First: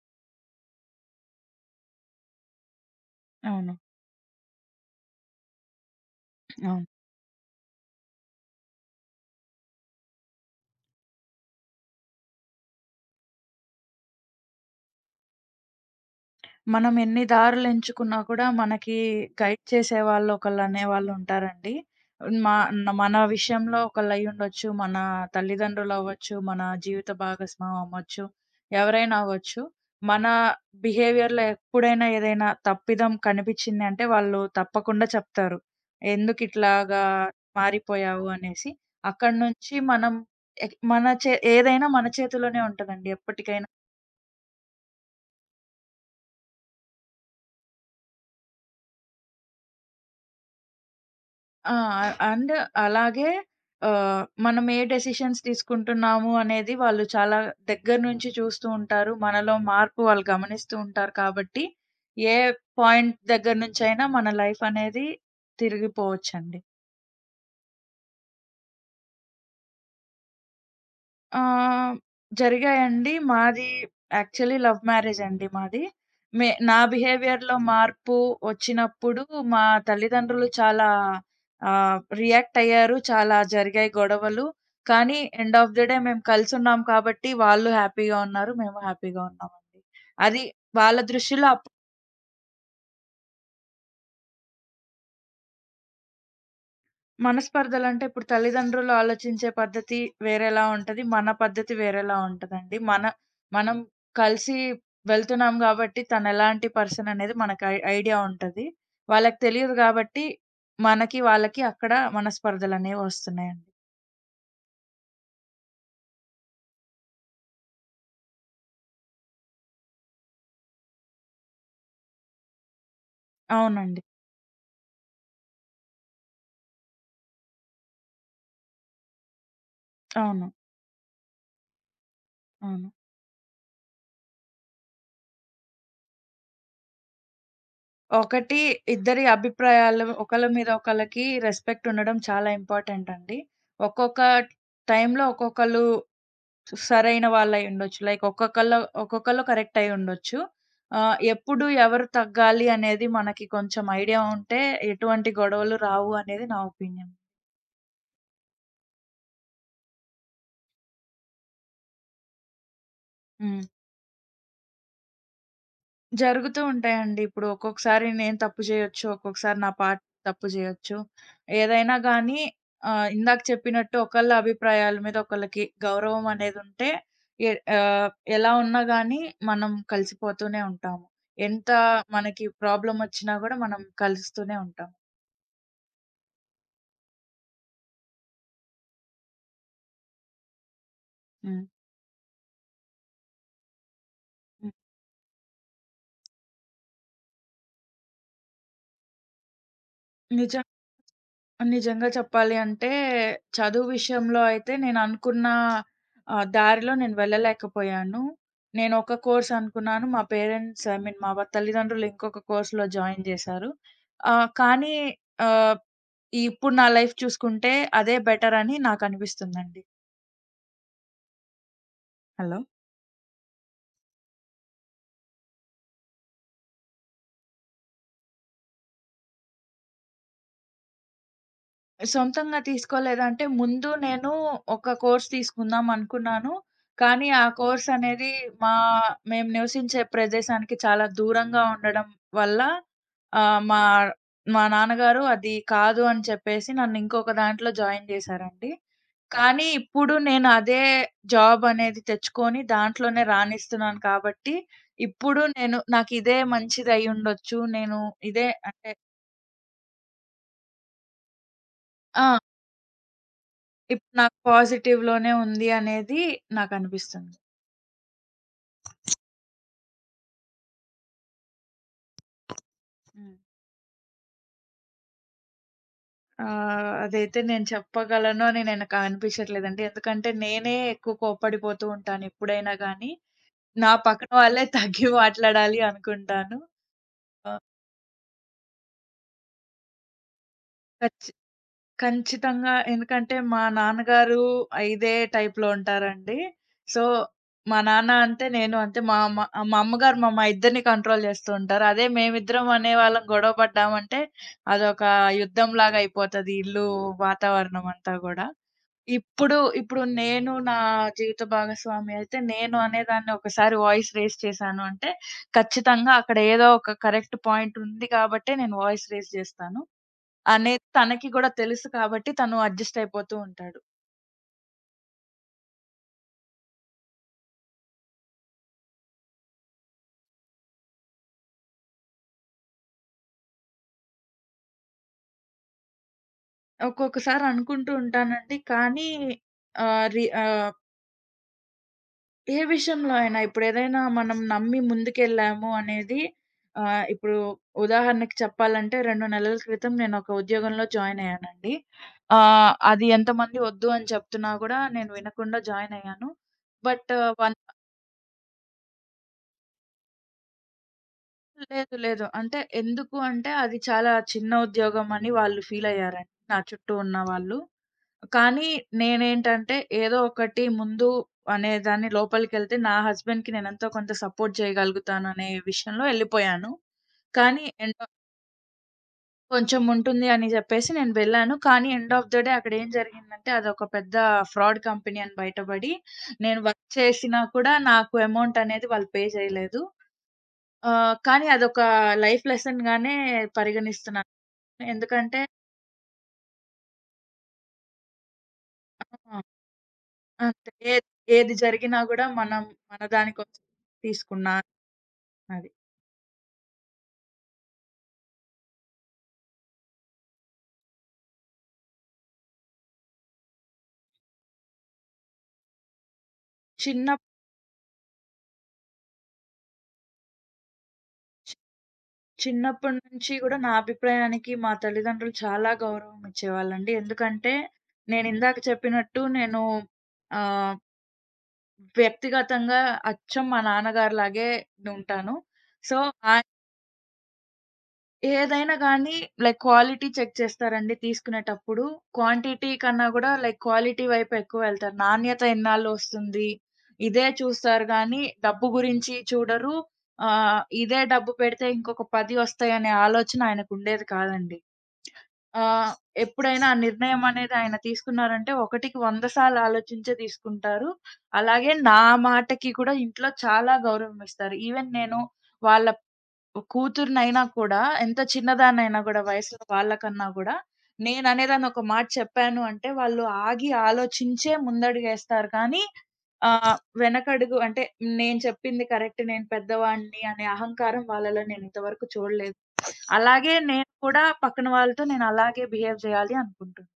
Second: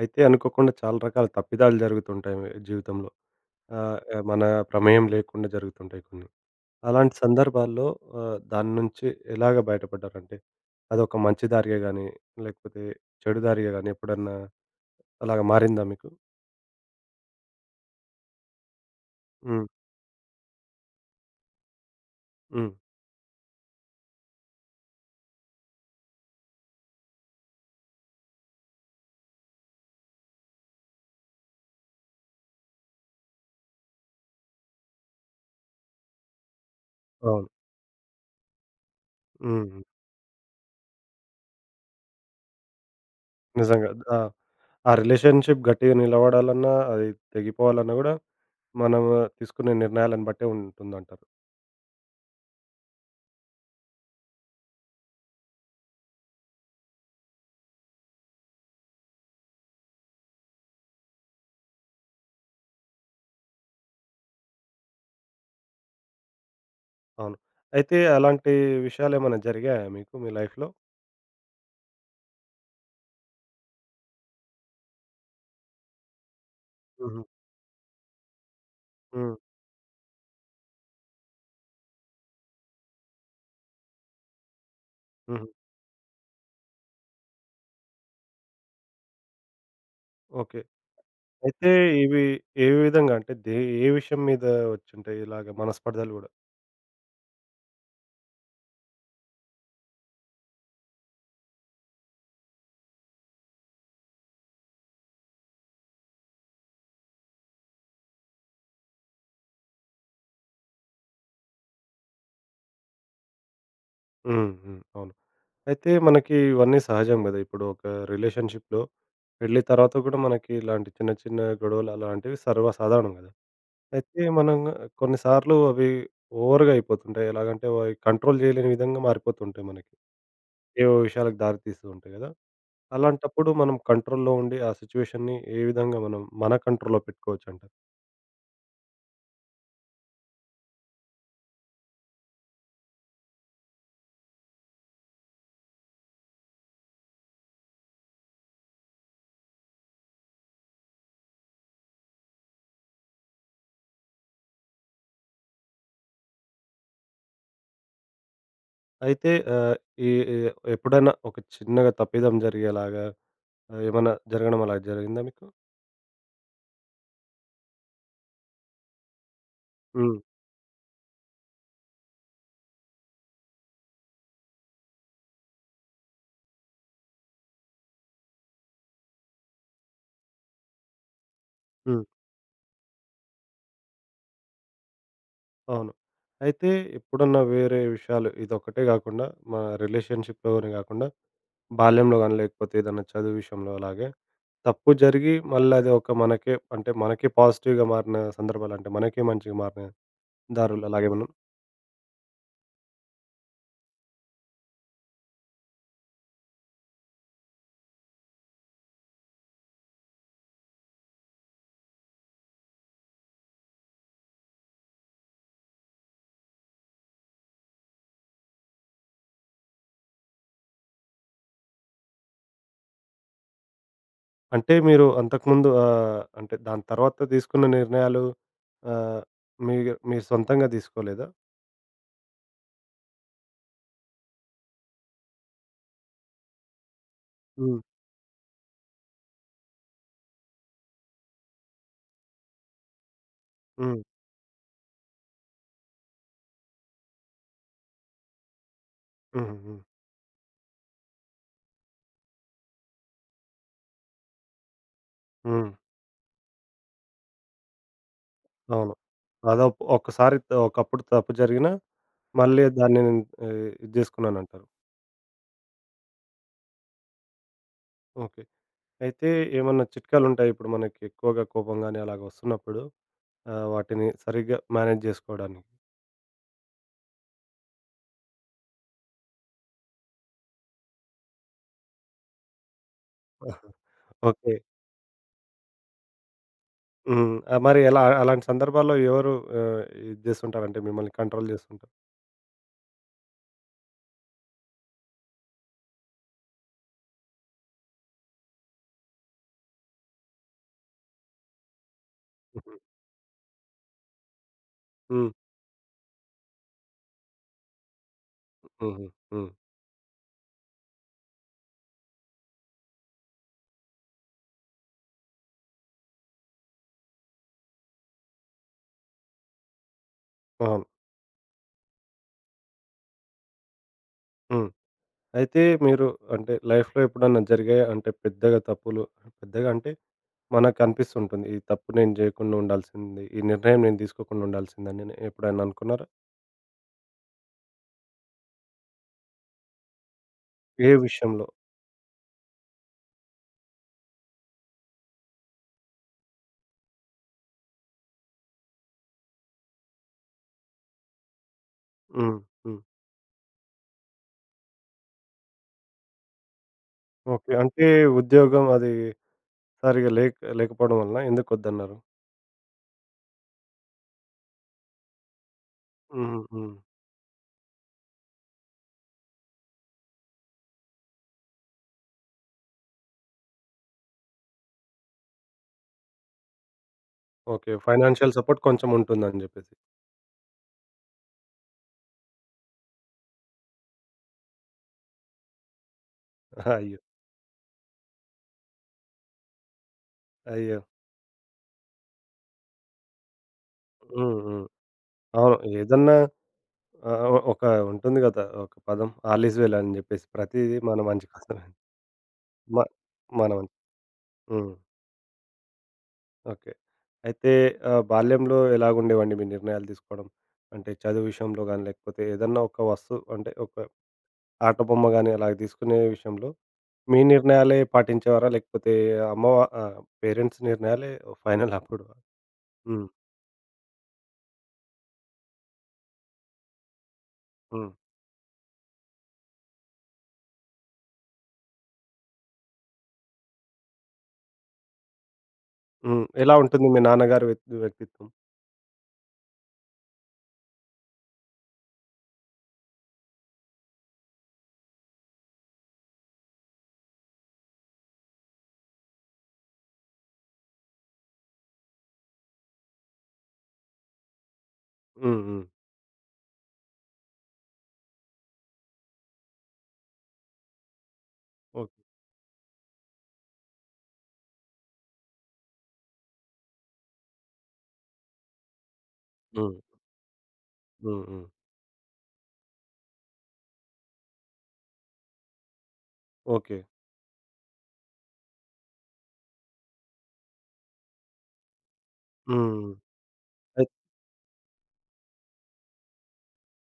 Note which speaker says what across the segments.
Speaker 1: అయితే అనుకోకుండా చాలా రకాల తప్పిదాలు జరుగుతుంటాయి మీ జీవితంలో.
Speaker 2: అవును.
Speaker 1: ఆహ్, ఆహ్, మన ప్రమేయం లేకుండా జరుగుతుంటాయి కొన్ని.
Speaker 2: అవును.
Speaker 1: అలాంటి సందర్భాల్లో దాని నుంచి ఎలాగ బయటపడ్డారంటే, అదొక మంచి దారిగా గాని, లేకపోతే చెడు దారిగా గాని ఎప్పుడన్నా అలాగ మారిందా మీకు?
Speaker 2: మనం ఎన్ని దారులు ఎంచుకున్నా కూడా మనకి గైడ్
Speaker 1: హ్మ్.
Speaker 2: చేసేవాళ్ళు ఒకళ్ళనేవాళ్ళుంటారండి. మా
Speaker 1: హ్మ్.
Speaker 2: మన విషయంలో ఒకళ్ళయ్యుండొచ్చు, మన తల్లిదండ్రులవ్వచ్చు, మన జీవిత భాగస్వామి అవ్వచ్చు, ఎవరైనా అవ్వచ్చు. మన బిహేవియర్‌లో ఎప్పుడైనా ఏదైనా తప్పిదం కనిపిచ్చింది అంటే వాళ్ళు తప్పకుండా చెప్తారు. ఎందుకిట్లాగా
Speaker 1: అవును.
Speaker 2: మారిపోయావు అనేసి. అక్కడి
Speaker 1: హ్మ్.
Speaker 2: నుంచి
Speaker 1: హ్మ్.
Speaker 2: మనం ఎక్ మన చే ఏదైనా మన చేతిలోనే ఉంటదండి ఎప్పటికైనా.
Speaker 1: నిజంగా. ఆ! ఆ రిలేషన్‌షిప్ గట్టిగా నిలబడాలన్నా, అది తెగిపోవాలన్నా గూడా మనము తీసుకునే నిర్ణయాలను బట్టే ఉంటుందంటారు.
Speaker 2: ఆ! అండ్ అలాగే మనం ఏ డెసిషన్స్ తీసుకుంటున్నాము అనేది వాళ్ళు చాలా దగ్గర నుంచి చూస్తూ ఉంటారు. మనలో మార్పు వాళ్ళు గమనిస్తూ ఉంటారు కాబట్టి, ఏ పాయింట్ దగ్గర నుంచైనా మన లైఫ్ అనేది తిరిగిపోవచ్చండి.
Speaker 1: అవును. అయితే అలాంటి విషయాలేమైనా జరిగాయా మీకు మీ లైఫ్‌లో?
Speaker 2: ఆహ్, జరిగాయండి. మాది యాక్చువల్లీ లవ్ మ్యారేజ్ అండి మాది. నా
Speaker 1: హుహు.
Speaker 2: బిహేవియర్‌లో మార్పు వచ్చినప్పుడు
Speaker 1: హ్మ్.
Speaker 2: మా తల్లిదండ్రులు చాలా రియాక్ట్ అయ్యారు. చాలా జరిగాయి గొడవలు. కానీ
Speaker 1: హుహు.
Speaker 2: ఎండ్ ఆఫ్ ది డే మేము కలిసున్నాం కాబట్టి వాళ్ళు హ్యాపీగా ఉన్నారు. మేము హ్యాపీగా ఉన్నామండి. అది
Speaker 1: ఓకే.
Speaker 2: వాళ్ళ దృష్టిలో
Speaker 1: అయితే
Speaker 2: అప్పుడు.
Speaker 1: ఇవి ఏ విధంగా అంటే ఏ విషయం మీద వచ్చుంటాయి ఇలాగ మనస్పర్ధలు గూడా?
Speaker 2: మనస్పర్ధలంటే ఇప్పుడు తల్లిదండ్రులు ఆలోచించే పద్ధతి వేరేలా ఉంటది. మన పద్ధతి వేరేలా ఉంటదండి. మనం కలిసి వెళ్తున్నాం గాబట్టి తనెలాంటి పర్సన్ అనేది మనకు ఐడియా ఉంటది. వాళ్ళకి తెలియదు గాబట్టి, మనకి, వాళ్ళకి అక్కడ మనస్పర్ధలనేవి వస్తున్నాయండి.
Speaker 1: హ్మ్. హ్మ్. అవును. అయితే మనకి ఇవన్నీ సహజం గదా! ఇప్పుడు ఒక రిలేషన్‌షిప్‌లో పెళ్లి తర్వాత గూడా మనకి ఇలాంటి చిన్న చిన్న గొడవలు అలాంటివి సర్వసాధారణం గదా!
Speaker 2: అవునండి.
Speaker 1: అయితే మనం కొన్ని సార్లు అవి ఓవర్‌గా అయిపోతుంటాయి. ఎలాగంటే అవి కంట్రోల్ జేయలేని విధంగా మారిపోతుంటాయి మనకి.
Speaker 2: అవును.
Speaker 1: ఏవో విషయాలకు దారి తీస్తూ ఉంటాయి గదా!
Speaker 2: అవును.
Speaker 1: అలాంటప్పుడు మనం కంట్రోల్‌లో ఉండి ఆ సిట్యుయేషన్‌ని ఏ విధంగా మనం మన కంట్రోల్‌లో పెట్టుకోవచ్చంటావు?
Speaker 2: ఒకటి, ఇద్దరి అభిప్రాయాలు ఒకళ్ళ మీద ఒకళ్ళకి రెస్పెక్ట్ ఉండడం చాలా ఇంపార్టెంట్ అండి. ఒక్కొక్క టైంలో ఒక్కొక్కళ్ళు సరైన వాళ్ళై ఉండొచ్చు. లైక్ ఒక్కొక్కళ్ళు కరెక్ట్ అయ్యి ఉండొచ్చు. ఎప్పుడు ఎవరు తగ్గాలి అనేది మనకి కొంచెం ఐడియా ఉంటే ఎటువంటి గొడవలు రావు అనేది నా ఒపీనియన్.
Speaker 1: అయితే ఈ ఈ ఎప్పుడైనా ఒక చిన్నగా తప్పిదం జరిగేలాగా
Speaker 2: హ్మ్.
Speaker 1: ఏమన్నా జరగడం అలా జరిగిందా మీకు?
Speaker 2: జరుగుతూ ఉంటాయండి. ఇప్పుడు ఒక్కొక్కసారి నేను తప్పు చేయొచ్చు. ఒక్కొక్కసారి నా పార్ట్
Speaker 1: హ్మ్.
Speaker 2: తప్పు చేయొచ్చు. ఏదైనా గానీ ఇందాక చెప్పినట్టు ఒకళ్ళ అభిప్రాయాల మీద ఒకళ్ళకి గౌరవం అనేదుంటే ఎ ఆహ్, ఎలా ఉన్నా గానీ మనం కలిసిపోతూనే ఉంటాము. ఎంత
Speaker 1: హ్మ్.
Speaker 2: మనకి ప్రాబ్లమొచ్చినా గూడా మనం కలుస్తూనే ఉంటాం.
Speaker 1: అవును. అయితే ఎప్పుడన్నా వేరే విషయాలు ఇదొక్కటే గాకుండా మన రిలేషన్‌షిప్‌లోనే గాకుండా
Speaker 2: హ్మ్.
Speaker 1: బాల్యంలో గాని లేకపోతే ఏదన్నా చదువు విషయంలో అలాగే
Speaker 2: హ్మ్.
Speaker 1: తప్పు జరిగి మళ్ళీ అది ఒక మనకే అంటే మనకే పాజిటివ్‌గా మారిన సందర్భాలు అంటే మనకే మంచిగా మారిన
Speaker 2: నిజం.
Speaker 1: దారులు అలాగేమన్నా
Speaker 2: నిజంగా చెప్పాలి అంటే, చదువు విషయంలో అయితే నేననుకున్న దారిలో నేను వెళ్ళలేకపోయాను. నేనొక కోర్స్ అనుకున్నాను. మా పేరెంట్స్ ఐ మీన్ మా తల్లిదండ్రులు ఇంకొక కోర్స్‌లో జాయిన్ జేశారు. కానీ ఆహ్, ఇప్పుడు నా లైఫ్ చూసుకుంటే అదే బెటరని నాకనిపిస్తుందండి. హలో!
Speaker 1: అంటే మీరు అంతకుముందు అంటే దాని తర్వాత తీసుకున్న నిర్ణయాలు ఆహ్, మీ మీ సొంతంగా తీసుకోలేదా?
Speaker 2: సొంతంగా తీసుకోలేదంటే, ముందు నేను ఒక కోర్స్ తీసుకుందాం అనుకున్నాను. కానీ, ఆ
Speaker 1: హ్మ్.
Speaker 2: కోర్స్ అనేది మా మేము నివసించే ప్రదేశానికి చాలా దూరంగా ఉండడం వల్ల ఆహ్, మా
Speaker 1: హ్మ్.
Speaker 2: మా నాన్నగారు అది కాదు అని చెప్పేసి నన్ను ఇంకొక దాంట్లో జాయిన్ జేశారండి.
Speaker 1: హుహు.
Speaker 2: కానీ,
Speaker 1: హ్మ్.
Speaker 2: ఇప్పుడు నేను అదే జాబ్ అనేది తెచ్చుకొని దాంట్లోనే రాణిస్తున్నాను కాబట్టి, ఇప్పుడు
Speaker 1: హ్మ్.
Speaker 2: నేను నాకిదే మంచిదయ్యుండొచ్చు. నేను ఇదే అంటే
Speaker 1: అవును. అదో ఒక్కసారి ఒకప్పుడు తప్పు జరిగినా
Speaker 2: ఆ!
Speaker 1: మళ్ళీ దాన్ని నేను ఇది
Speaker 2: నాకు
Speaker 1: జేసుకున్నానంటారు.
Speaker 2: పాజిటివ్‌లోనే ఉంది అనేది నాకనిపిస్తుంది.
Speaker 1: ఓకే. అయితే ఏమన్నా చిట్కాలుంటాయా ఇప్పుడు మనకి ఎక్కువగా కోపం గాని అలాగ వస్తున్నప్పుడు
Speaker 2: హ్మ్.
Speaker 1: వాటిని సరిగ్గా మేనేజ్ జేసుకోవడానికి?
Speaker 2: అదైతే నేను చెప్పగలను అని నేను నాకు అనిపించట్లేదండి. ఎందుకంటే నేనే ఎక్కువ కోప్పడిపోతూ ఉంటాను ఎప్పుడైనా గానీ. నా పక్కన
Speaker 1: ఓకే.
Speaker 2: వాళ్ళే తగ్గి మాట్లాడాలి అనుకుంటాను.
Speaker 1: హ్మ్.
Speaker 2: ఆహ్
Speaker 1: మరి ఎలా అలాంటి సందర్భాల్లో ఎవరు ఆహ్, ఇది జేస్తుంటారంటే మిమ్మల్ని కంట్రోల్ జేస్తుంటారు?
Speaker 2: ఖచ్చితంగా. ఎందుకంటే, మా నాన్నగారు ఇదే టైప్‌లో ఉంటారండి. సో, మా నాన్న అంతే, నేను అంతే. మా అమ్మగారు మా మా ఇద్దరిని కంట్రోల్ చేస్తూ ఉంటారు. అదే మేమిద్దరం
Speaker 1: హుహు.
Speaker 2: అనేవాళ్ళం గొడవ పడ్డామంటే, అదొక
Speaker 1: హ్మ్.
Speaker 2: యుద్ధంలాగా అయిపోతది ఇల్లు, వాతావరణం అంతా గూడా.
Speaker 1: హుహు. హ్మ్.
Speaker 2: ఇప్పుడు, ఇప్పుడు నేను నా జీవిత భాగస్వామి అయితే, నేను అనేదాన్ని ఒకసారి వాయిస్ రేజ్ చేశాను అంటే, ఖచ్చితంగా అక్కడ ఏదో ఒక కరెక్ట్ పాయింట్ ఉంది కాబట్టే నేను వాయిస్ రేజ్ చేస్తాను. అనేది
Speaker 1: అవును.
Speaker 2: తనకి గూడా తెలుసు కాబట్టి తను అడ్జస్ట్ అయిపోతూ ఉంటాడు.
Speaker 1: హ్మ్. అయితే మీరు అంటే లైఫ్‌లో ఎప్పుడన్నా జరిగాయా? అంటే పెద్దగా తప్పులు పెద్దగా అంటే మనకు అనిపిస్తుంటుంది. ఈ తప్పు నేను జేయకుండా ఉండాల్సింది. ఈ నిర్ణయం నేను తీసుకోకుండా ఉండాల్సిందని అని ఎప్పుడైనా అనుకున్నారా?
Speaker 2: ఒక్కొక్కసారి అనుకుంటూ ఉంటానండి. కానీ ఆహ్, రి ఆహ్,
Speaker 1: ఏ విషయంలో?
Speaker 2: ఏ విషయంలో అయినా ఇప్పుడేదైనా మనం నమ్మి ముందుకెళ్ళాము అనేది ఆహ్, ఇప్పుడు ఉదాహరణకి చెప్పాలంటే 2 నెలల క్రితం నేనొక ఉద్యోగంలో జాయిన్ అయ్యానండి.
Speaker 1: హ్మ్. హ్మ్.
Speaker 2: అది ఎంతమంది వద్దు అని చెప్తున్నా గూడా నేను వినకుండా జాయిన్ అయ్యాను. But
Speaker 1: okay.
Speaker 2: వన్
Speaker 1: అంటే ఉద్యోగం అది సరిగ్గా లేక లేకపోవడం వలన
Speaker 2: లేదు,
Speaker 1: ఎందుకొద్దన్నారు?
Speaker 2: లేదు. అంటే ఎందుకు అంటే అది చాలా చిన్న ఉద్యోగం అని వాళ్ళు ఫీల్ అయ్యారండి
Speaker 1: హ్మ్.
Speaker 2: నా
Speaker 1: హ్మ్.
Speaker 2: చుట్టూ ఉన్నవాళ్ళు. కానీ నేనేంటంటే ఏదో ఒకటి ముందు అనేదాన్ని లోపలికెళ్తే నా హస్బెండ్‌కి నేనెంతో కొంత సపోర్ట్ చేయగలుగుతాననే విషయంలో ఎళ్ళిపోయాను. కానీ
Speaker 1: ఓకే.
Speaker 2: ఎండ్
Speaker 1: ఫైనాన్షియల్ సపోర్ట్ కొంచెం ఉంటుందని జెప్పేసి.
Speaker 2: కొంచెం ఉంటుంది అని చెప్పేసి నేను వెళ్ళాను. కానీ ఎండ్ ఆఫ్ ద డే అక్కడ ఏం జరిగిందంటే అదొక పెద్ద ఫ్రాడ్ కంపెనీ అని బయటపడి నేను వర్క్
Speaker 1: అయ్యో!
Speaker 2: చేసినా కూడా నాకు అమౌంట్ అనేది వాళ్ళు పే చేయలేదు.
Speaker 1: అయ్యో!
Speaker 2: కానీ అదొక లైఫ్ లెసన్‌గానే పరిగణిస్తున్నాను.
Speaker 1: హ్మ్. హ్మ్.
Speaker 2: ఎందుకంటే
Speaker 1: అవును. ఏదన్నా ఆహ్, ఒ ఒక ఉంటుంది గదా! ఒక పదం
Speaker 2: ఆ!
Speaker 1: ఆల్ ఈజ్ వెల్ అని జెప్పేసి
Speaker 2: అంతే.
Speaker 1: ప్రతీది మన మంచి
Speaker 2: ఏది
Speaker 1: కోసమే.
Speaker 2: జరిగినా గూడా మనం
Speaker 1: మ
Speaker 2: మన దాని
Speaker 1: మన
Speaker 2: కోసం
Speaker 1: మంచి.
Speaker 2: తీసుకున్నా
Speaker 1: హ్మ్.
Speaker 2: అది.
Speaker 1: ఓకే. అయితే బాల్యంలో ఎలాగుండేవండి మీ నిర్ణయాలు తీసుకోవడం? అంటే చదువు విషయంలో గాని, లేకపోతే ఏదన్నా ఒక వస్తువు అంటే ఒక ఆట బొమ్మ గాని అలాగ తీసుకునే విషయంలో
Speaker 2: చిన్న
Speaker 1: మీ నిర్ణయాలే పాటించేవారా? లేకపోతే పేరెంట్స్ నిర్ణయాలే ఫైనల్ అప్పుడు?
Speaker 2: చిన్నప్పటి
Speaker 1: హ్మ్.
Speaker 2: నుంచి గూడా నా అభిప్రాయానికి మా తల్లిదండ్రులు చాలా గౌరవం ఇచ్చేవాళ్ళండి. ఎందుకంటే
Speaker 1: హ్మ్.
Speaker 2: నేనిందాక చెప్పినట్టు నేను ఆహ్, వ్యక్తిగతంగా అచ్చం మా నాన్నగారిలాగే ఉంటాను. సో,
Speaker 1: హ్మ్.
Speaker 2: ఆ
Speaker 1: ఎలా ఉంటుంది మీ నాన్నగారి వ్యక్తిత్వం?
Speaker 2: ఏదైనా గానీ లైక్ క్వాలిటీ చెక్ చేస్తారండి తీసుకునేటప్పుడు. క్వాంటిటీ కన్నా గూడా లైక్ క్వాలిటీ వైపు ఎక్కువ వెళ్తారు. నాణ్యత ఎన్నాళ్ళొస్తుంది, ఇదే చూస్తారు గానీ డబ్బు గురించి చూడరు. ఇదే డబ్బు పెడితే ఇంకొక 10 వస్తాయనే ఆలోచన ఆయనకుండేది కాదండి.
Speaker 1: హ్మ్. హ్మ్.
Speaker 2: ఆహ్, ఎప్పుడైనా ఆ నిర్ణయం అనేది ఆయన తీసుకున్నారంటే, ఒకటికి 100 సార్లు ఆలోచించే తీసుకుంటారు. అలాగే
Speaker 1: ఓకే.
Speaker 2: నా మాటకి కూడా ఇంట్లో చాలా గౌరవం ఇస్తారు. ఈవెన్ నేను వాళ్ళ కూతురినైనా కూడా ఎంత చిన్నదాన్నైనా గూడా వయసులో
Speaker 1: హ్మ్.
Speaker 2: వాళ్ళకన్నా గూడా,
Speaker 1: హ్మ్. హ్మ్.
Speaker 2: నేననేదాన్ని ఒక మాట చెప్పాను అంటే వాళ్ళు ఆగి ఆలోచించే ముందడుగేస్తారు కానీ
Speaker 1: ఓకే.
Speaker 2: వెనకడుగు అంటే నేను చెప్పింది కరెక్ట్, నేను పెద్దవాడిని అనే అహంకారం వాళ్ళలో నేనింతవరకు చూడలేదు.
Speaker 1: హ్మ్.
Speaker 2: అలాగే నేను కూడా పక్కన వాళ్ళతో నేను అలాగే బిహేవ్ జేయాలి అనుకుంటున్నా.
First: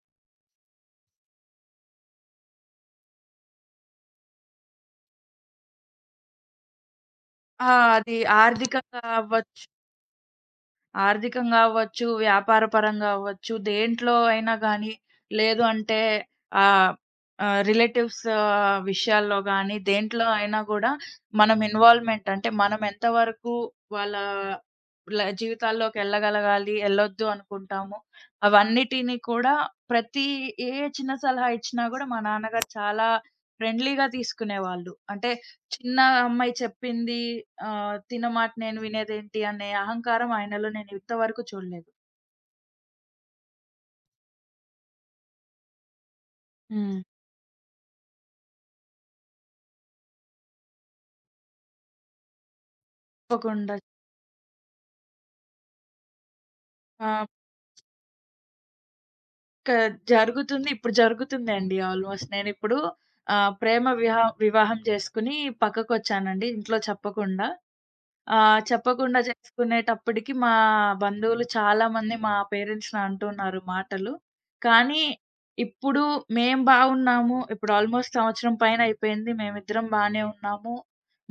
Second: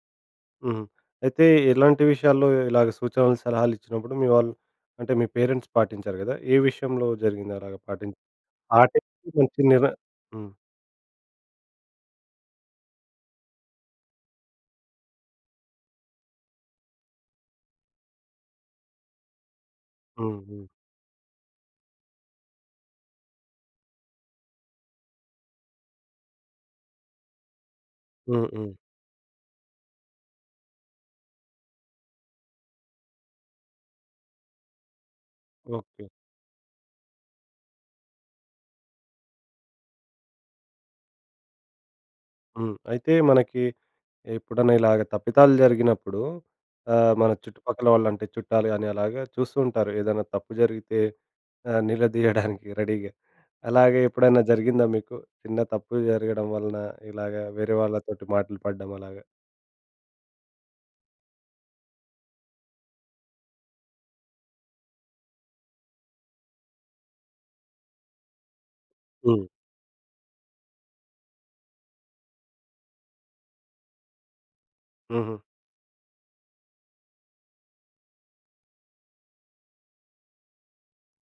Speaker 1: హుహు. అయితే ఎలాంటి విషయాల్లో ఇలాగ సూచనలు, సలహాలు ఇచ్చినప్పుడు మీ వాళ్ళు అంటే మీ పేరెంట్స్ పాటించారు గదా! ఏ విషయంలో జరిగింది
Speaker 2: ఆ!
Speaker 1: అలాగ
Speaker 2: అది
Speaker 1: పాటించ
Speaker 2: ఆర్థికంగా
Speaker 1: పాటించి
Speaker 2: అవ్వ
Speaker 1: మంచి నిర హ్మ్.
Speaker 2: ఆర్థికంగా అవ్వచ్చు, వ్యాపార పరంగా అవ్వచ్చు, దేంట్లో అయినా గానీ, లేదు అంటే ఆహ్, ఆహ్, రిలేటివ్స్ విషయాల్లో గానీ, దేంట్లో
Speaker 1: హ్మ్.
Speaker 2: అయినా
Speaker 1: హ్మ్.
Speaker 2: గూడా మనం ఇన్వాల్వ్‌మెంట్ అంటే మనం ఎంత వరకు వాళ్ళ ల జీవితాల్లోకెళ్ళగలగాలి, ఎళ్ళొద్దు అనుకుంటాము.
Speaker 1: హ్మ్. హ్మ్.
Speaker 2: అవన్నిటిని కూడా ప్రతి ఏ చిన్న సలహా ఇచ్చినా గూడా మా నాన్నగారు చాలా ఫ్రెండ్లీగా తీసుకునేవాళ్ళు. అంటే చిన్న
Speaker 1: ఓకే.
Speaker 2: అమ్మాయి చెప్పింది ఆహ్, తిన మాట నేను వినేదేంటి అనే అహంకారం ఆయనలో నేను ఇంతవరకు చూడలేదు.
Speaker 1: హ్మ్. అయితే మనకి ఎప్పుడన్నా ఇలాగ తప్పిదాలు జరిగినప్పుడు
Speaker 2: హ్మ్.
Speaker 1: మన చుట్టుపక్కల వాళ్ళు అంటే చుట్టాలు గాని అలాగా చూస్తూ ఉంటారు. ఏదైనా తప్పు జరిగితే నిలదీయడానికి రెడీగా.
Speaker 2: తప్పకుండా.
Speaker 1: అలాగే ఎప్పుడైనా జరిగిందా మీకు? చిన్న తప్పు జరగడం వలన
Speaker 2: ఆహ్,
Speaker 1: ఇలాగ వేరే వాళ్ళతోటి మాటలు పడడం అలాగా?
Speaker 2: క జరుగుతుంది. ఇప్పుడు జరుగుతుందండి ఆల్‌మోస్ట్. నేనిప్పుడు ఆహ్, ప్రేమ విహా వివాహం చేసుకొని పక్కకొచ్చానండి ఇంట్లో చెప్పకుండా. ఆ! చెప్పకుండా
Speaker 1: హ్మ్.
Speaker 2: చేసుకునేటప్పటికి మా బంధువులు చాలామంది మా పేరెంట్స్‌ని అంటున్నారు మాటలు. కానీ
Speaker 1: హుహు.
Speaker 2: ఇప్పుడు మేము బాగున్నాము. ఇప్పుడు ఆల్‌మోస్ట్ సంవత్సరం పైన అయిపోయింది. మేమిద్దరం బానే ఉన్నాము.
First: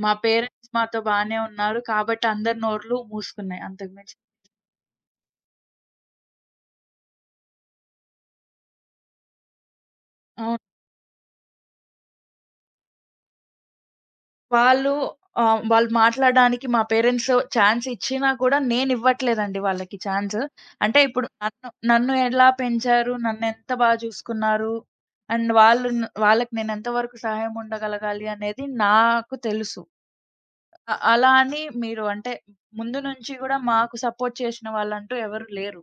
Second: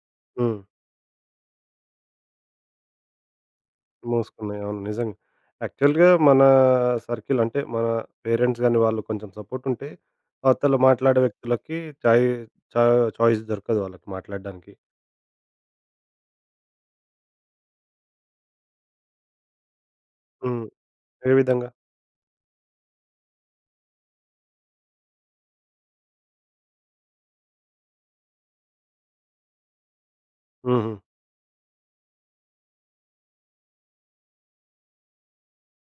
Speaker 2: మా
Speaker 1: హ్మ్.
Speaker 2: పేరెంట్స్ మాతో బానే ఉన్నారు. కాబట్టి అందరి నోర్లు మూసుకున్నాయి అంతకు మించి.
Speaker 1: మూసుకున్నాయి. అవును. నిజంగా. యాక్చువల్‌గా మన సర్కిల్ అంటే మన పేరెంట్స్ గాని వాళ్ళు కొంచెం సపోర్ట్ ఉంటే అవతల మాట్లాడే వ్యక్తులకి చాయ్ చా చాయిస్ దొరకదు వాళ్ళకి మాట్లాడడానికి.
Speaker 2: వాళ్ళు వాళ్ళు మాట్లాడడానికి మా పేరెంట్స్ ఛాన్స్ ఇచ్చినా కూడా నేనివ్వట్లేదండి వాళ్ళకి ఛాన్స్.
Speaker 1: హ్మ్.
Speaker 2: అంటే ఇప్పుడు
Speaker 1: ఏ విధంగా?
Speaker 2: నన్ను నన్ను ఎలా పెంచారు? నన్నెంత బా చూసుకున్నారు? అండ్ వాళ్ళు న్ వాళ్ళకి నేనెంత వరకు సహాయం ఉండగలగాలి అనేది నాకు తెలుసు.
Speaker 1: హుహు.
Speaker 2: అలా అని మీరు అంటే ముందు నుంచి గూడా మాకు సపోర్ట్ చేసిన వాళ్ళంటూ ఎవరు లేరు.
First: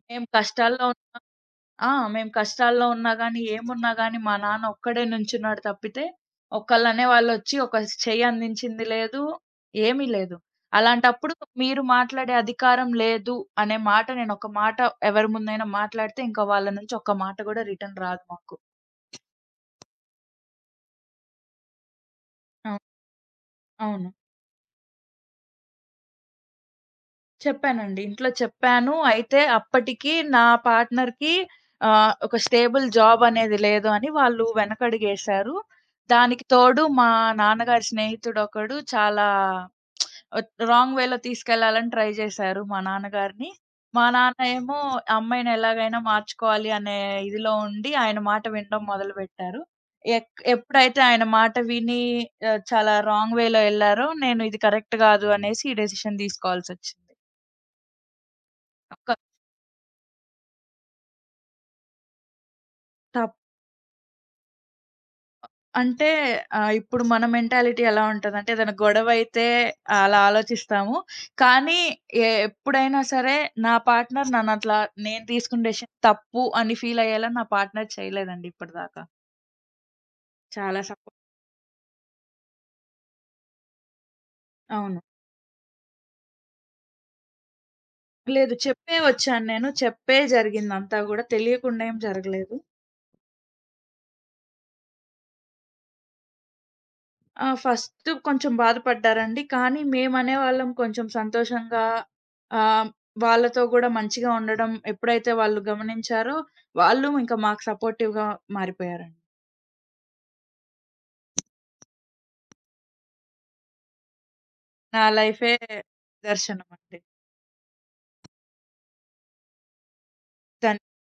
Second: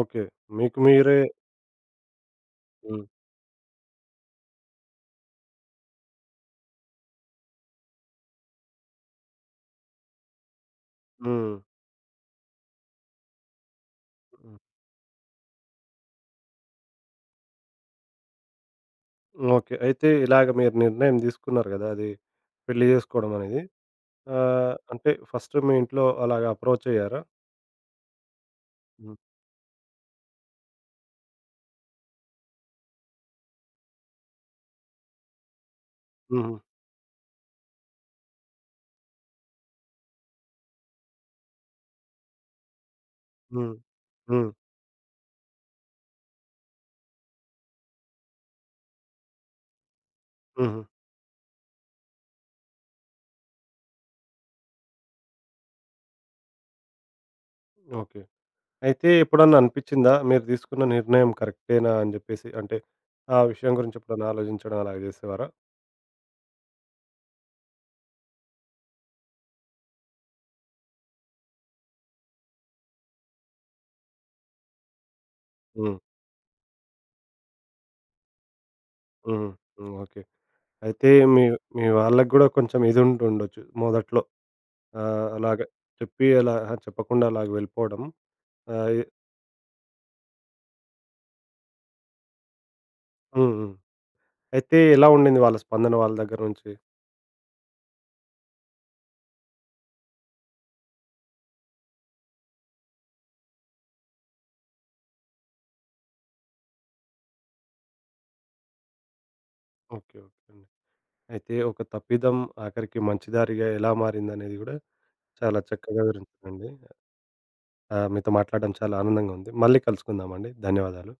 Speaker 1: ఓకే.
Speaker 2: మేము
Speaker 1: మీకు
Speaker 2: కష్టాల్లో
Speaker 1: మీరే
Speaker 2: ఆ! మేము కష్టాల్లో
Speaker 1: హ్మ్.
Speaker 2: ఉన్నా గాని, ఏమున్నా గాని మా నాన్న ఒక్కడే నుంచున్నాడు తప్పితే, ఒకళ్ళనే వాళ్ళొచ్చి ఒక చెయ్యి అందించింది లేదు, ఏమీ లేదు. అలాంటప్పుడు
Speaker 1: హ్మ్.
Speaker 2: మీరు మాట్లాడే అధికారం లేదు అనే మాట, నేనొక
Speaker 1: హ్మ్.
Speaker 2: మాట ఎవరి ముందైనా మాట్లాడితే, ఇంకా వాళ్ళ నుంచి ఒక్క మాట గూడా రిటర్న్ రాదు మాకు.
Speaker 1: ఓకే. అయితే ఇలాగ మీరు నిర్ణయం తీసుకున్నారు గదా! అది
Speaker 2: అవును.
Speaker 1: పెళ్లి జేసుకోవడం అనేది.
Speaker 2: అవును.
Speaker 1: అంటే ఫస్ట్ మీ ఇంట్లో అలాగా అప్రోచ్ అయ్యారా?
Speaker 2: చెప్పానండి. ఇంట్లో చెప్పాను.
Speaker 1: హ్మ్.
Speaker 2: అయితే అప్పటికి నా పార్ట్‌నర్‌కి ఒక స్టేబుల్ జాబ్ అనేది లేదు అని వాళ్ళు వెనకడుగేశారు. దానికి
Speaker 1: హుహు.
Speaker 2: తోడు మా నాన్నగారి స్నేహితుడొకడు చాలా రాంగ్ వేలో తీసుకెళ్లాలని ట్రై చేశారు మా నాన్నగారిని.
Speaker 1: హ్మ్.
Speaker 2: మా నాన్న
Speaker 1: హ్మ్.
Speaker 2: ఏమో అమ్మాయిని ఎలాగైనా మార్చుకోవాలి అనే ఇదిలో ఉండి ఆయన మాట వినడం మొదలుపెట్టారు.
Speaker 1: హుహు.
Speaker 2: ఎప్పుడైతే ఆయన మాట విని చాలా రాంగ్ వేలో ఎళ్లారో, నేను ఇది కరెక్ట్ కాదు అనేసి ఈ డెసిషన్ తీసుకోవాల్సొచ్చింది.
Speaker 1: ఓకే. అయితే ఎప్పుడన్నా అనిపిచ్చిందా? మీరు తీసుకున్న నిర్ణయం కరెక్టేనా అని జెప్పేసి? అంటే,
Speaker 2: తప్
Speaker 1: ఆ విషయం గురించి ఎప్పుడన్నా ఆలోచించడం అలాగ జేసేవారా?
Speaker 2: అంటే ఇప్పుడు మన మెంటాలిటీ ఎలా ఉంటదంటే ఏదైనా గొడవైతే అలా ఆలోచిస్తాము. కానీ ఎప్పుడైనా సరే నా పార్ట్‌నర్ నన్నట్లా నేను తీసుకున్న డెసిషన్
Speaker 1: హ్మ్.
Speaker 2: తప్పు అని ఫీల్ అయ్యేలా నా పార్ట్‌నర్ చేయలేదండి ఇప్పటిదాకా.
Speaker 1: హ్మ్. హ్మ్. ఓకే.
Speaker 2: చాలా
Speaker 1: అయితే
Speaker 2: సపోర్ట్.
Speaker 1: మీ మీ వాళ్ళకి గూడా కొంచెం ఇదుంటుండొచ్చు మొదట్లో.
Speaker 2: అవును.
Speaker 1: అలాగ చెప్పి అలా అహా! చెప్పకుండా అలాగ వెళ్ళిపోవడం.
Speaker 2: లేదు,
Speaker 1: ఆహ్,
Speaker 2: చెప్పే
Speaker 1: ఎ
Speaker 2: వచ్చాను నేను. చెప్పే జరిగిందంతా గూడా. తెలియకుండా ఏం జరగలేదు.
Speaker 1: హ్మ్. హ్మ్. అయితే ఎలా ఉండింది వాళ్ళ స్పందన వాళ్ళ దగ్గర నుంచి?
Speaker 2: ఆ! ఫస్ట్ కొంచెం బాధపడ్డారండి. కానీ మేమనేవాళ్ళం కొంచెం సంతోషంగా ఆహ్, వాళ్ళతో గూడా మంచిగా ఉండడం ఎప్పుడైతే వాళ్ళు గమనించారో, వాళ్ళు ఇంకా మాకు సపోర్టివ్‌గా మారిపోయారండి.
Speaker 1: ఓకే. ఓకే అండి. అయితే ఒక తప్పిదం ఆఖరికి మంచి దారిగా ఎలా మారిందనేది గూడా
Speaker 2: నా లైఫే
Speaker 1: చాలా చక్కగా వివరించారండి.
Speaker 2: దర్శనమండి.
Speaker 1: మీతో మాట్లాడడం చాలా ఆనందంగా ఉంది. మళ్ళీ కలుసుకుందామండి.
Speaker 2: ధన్య
Speaker 1: ధన్యవాదాలు.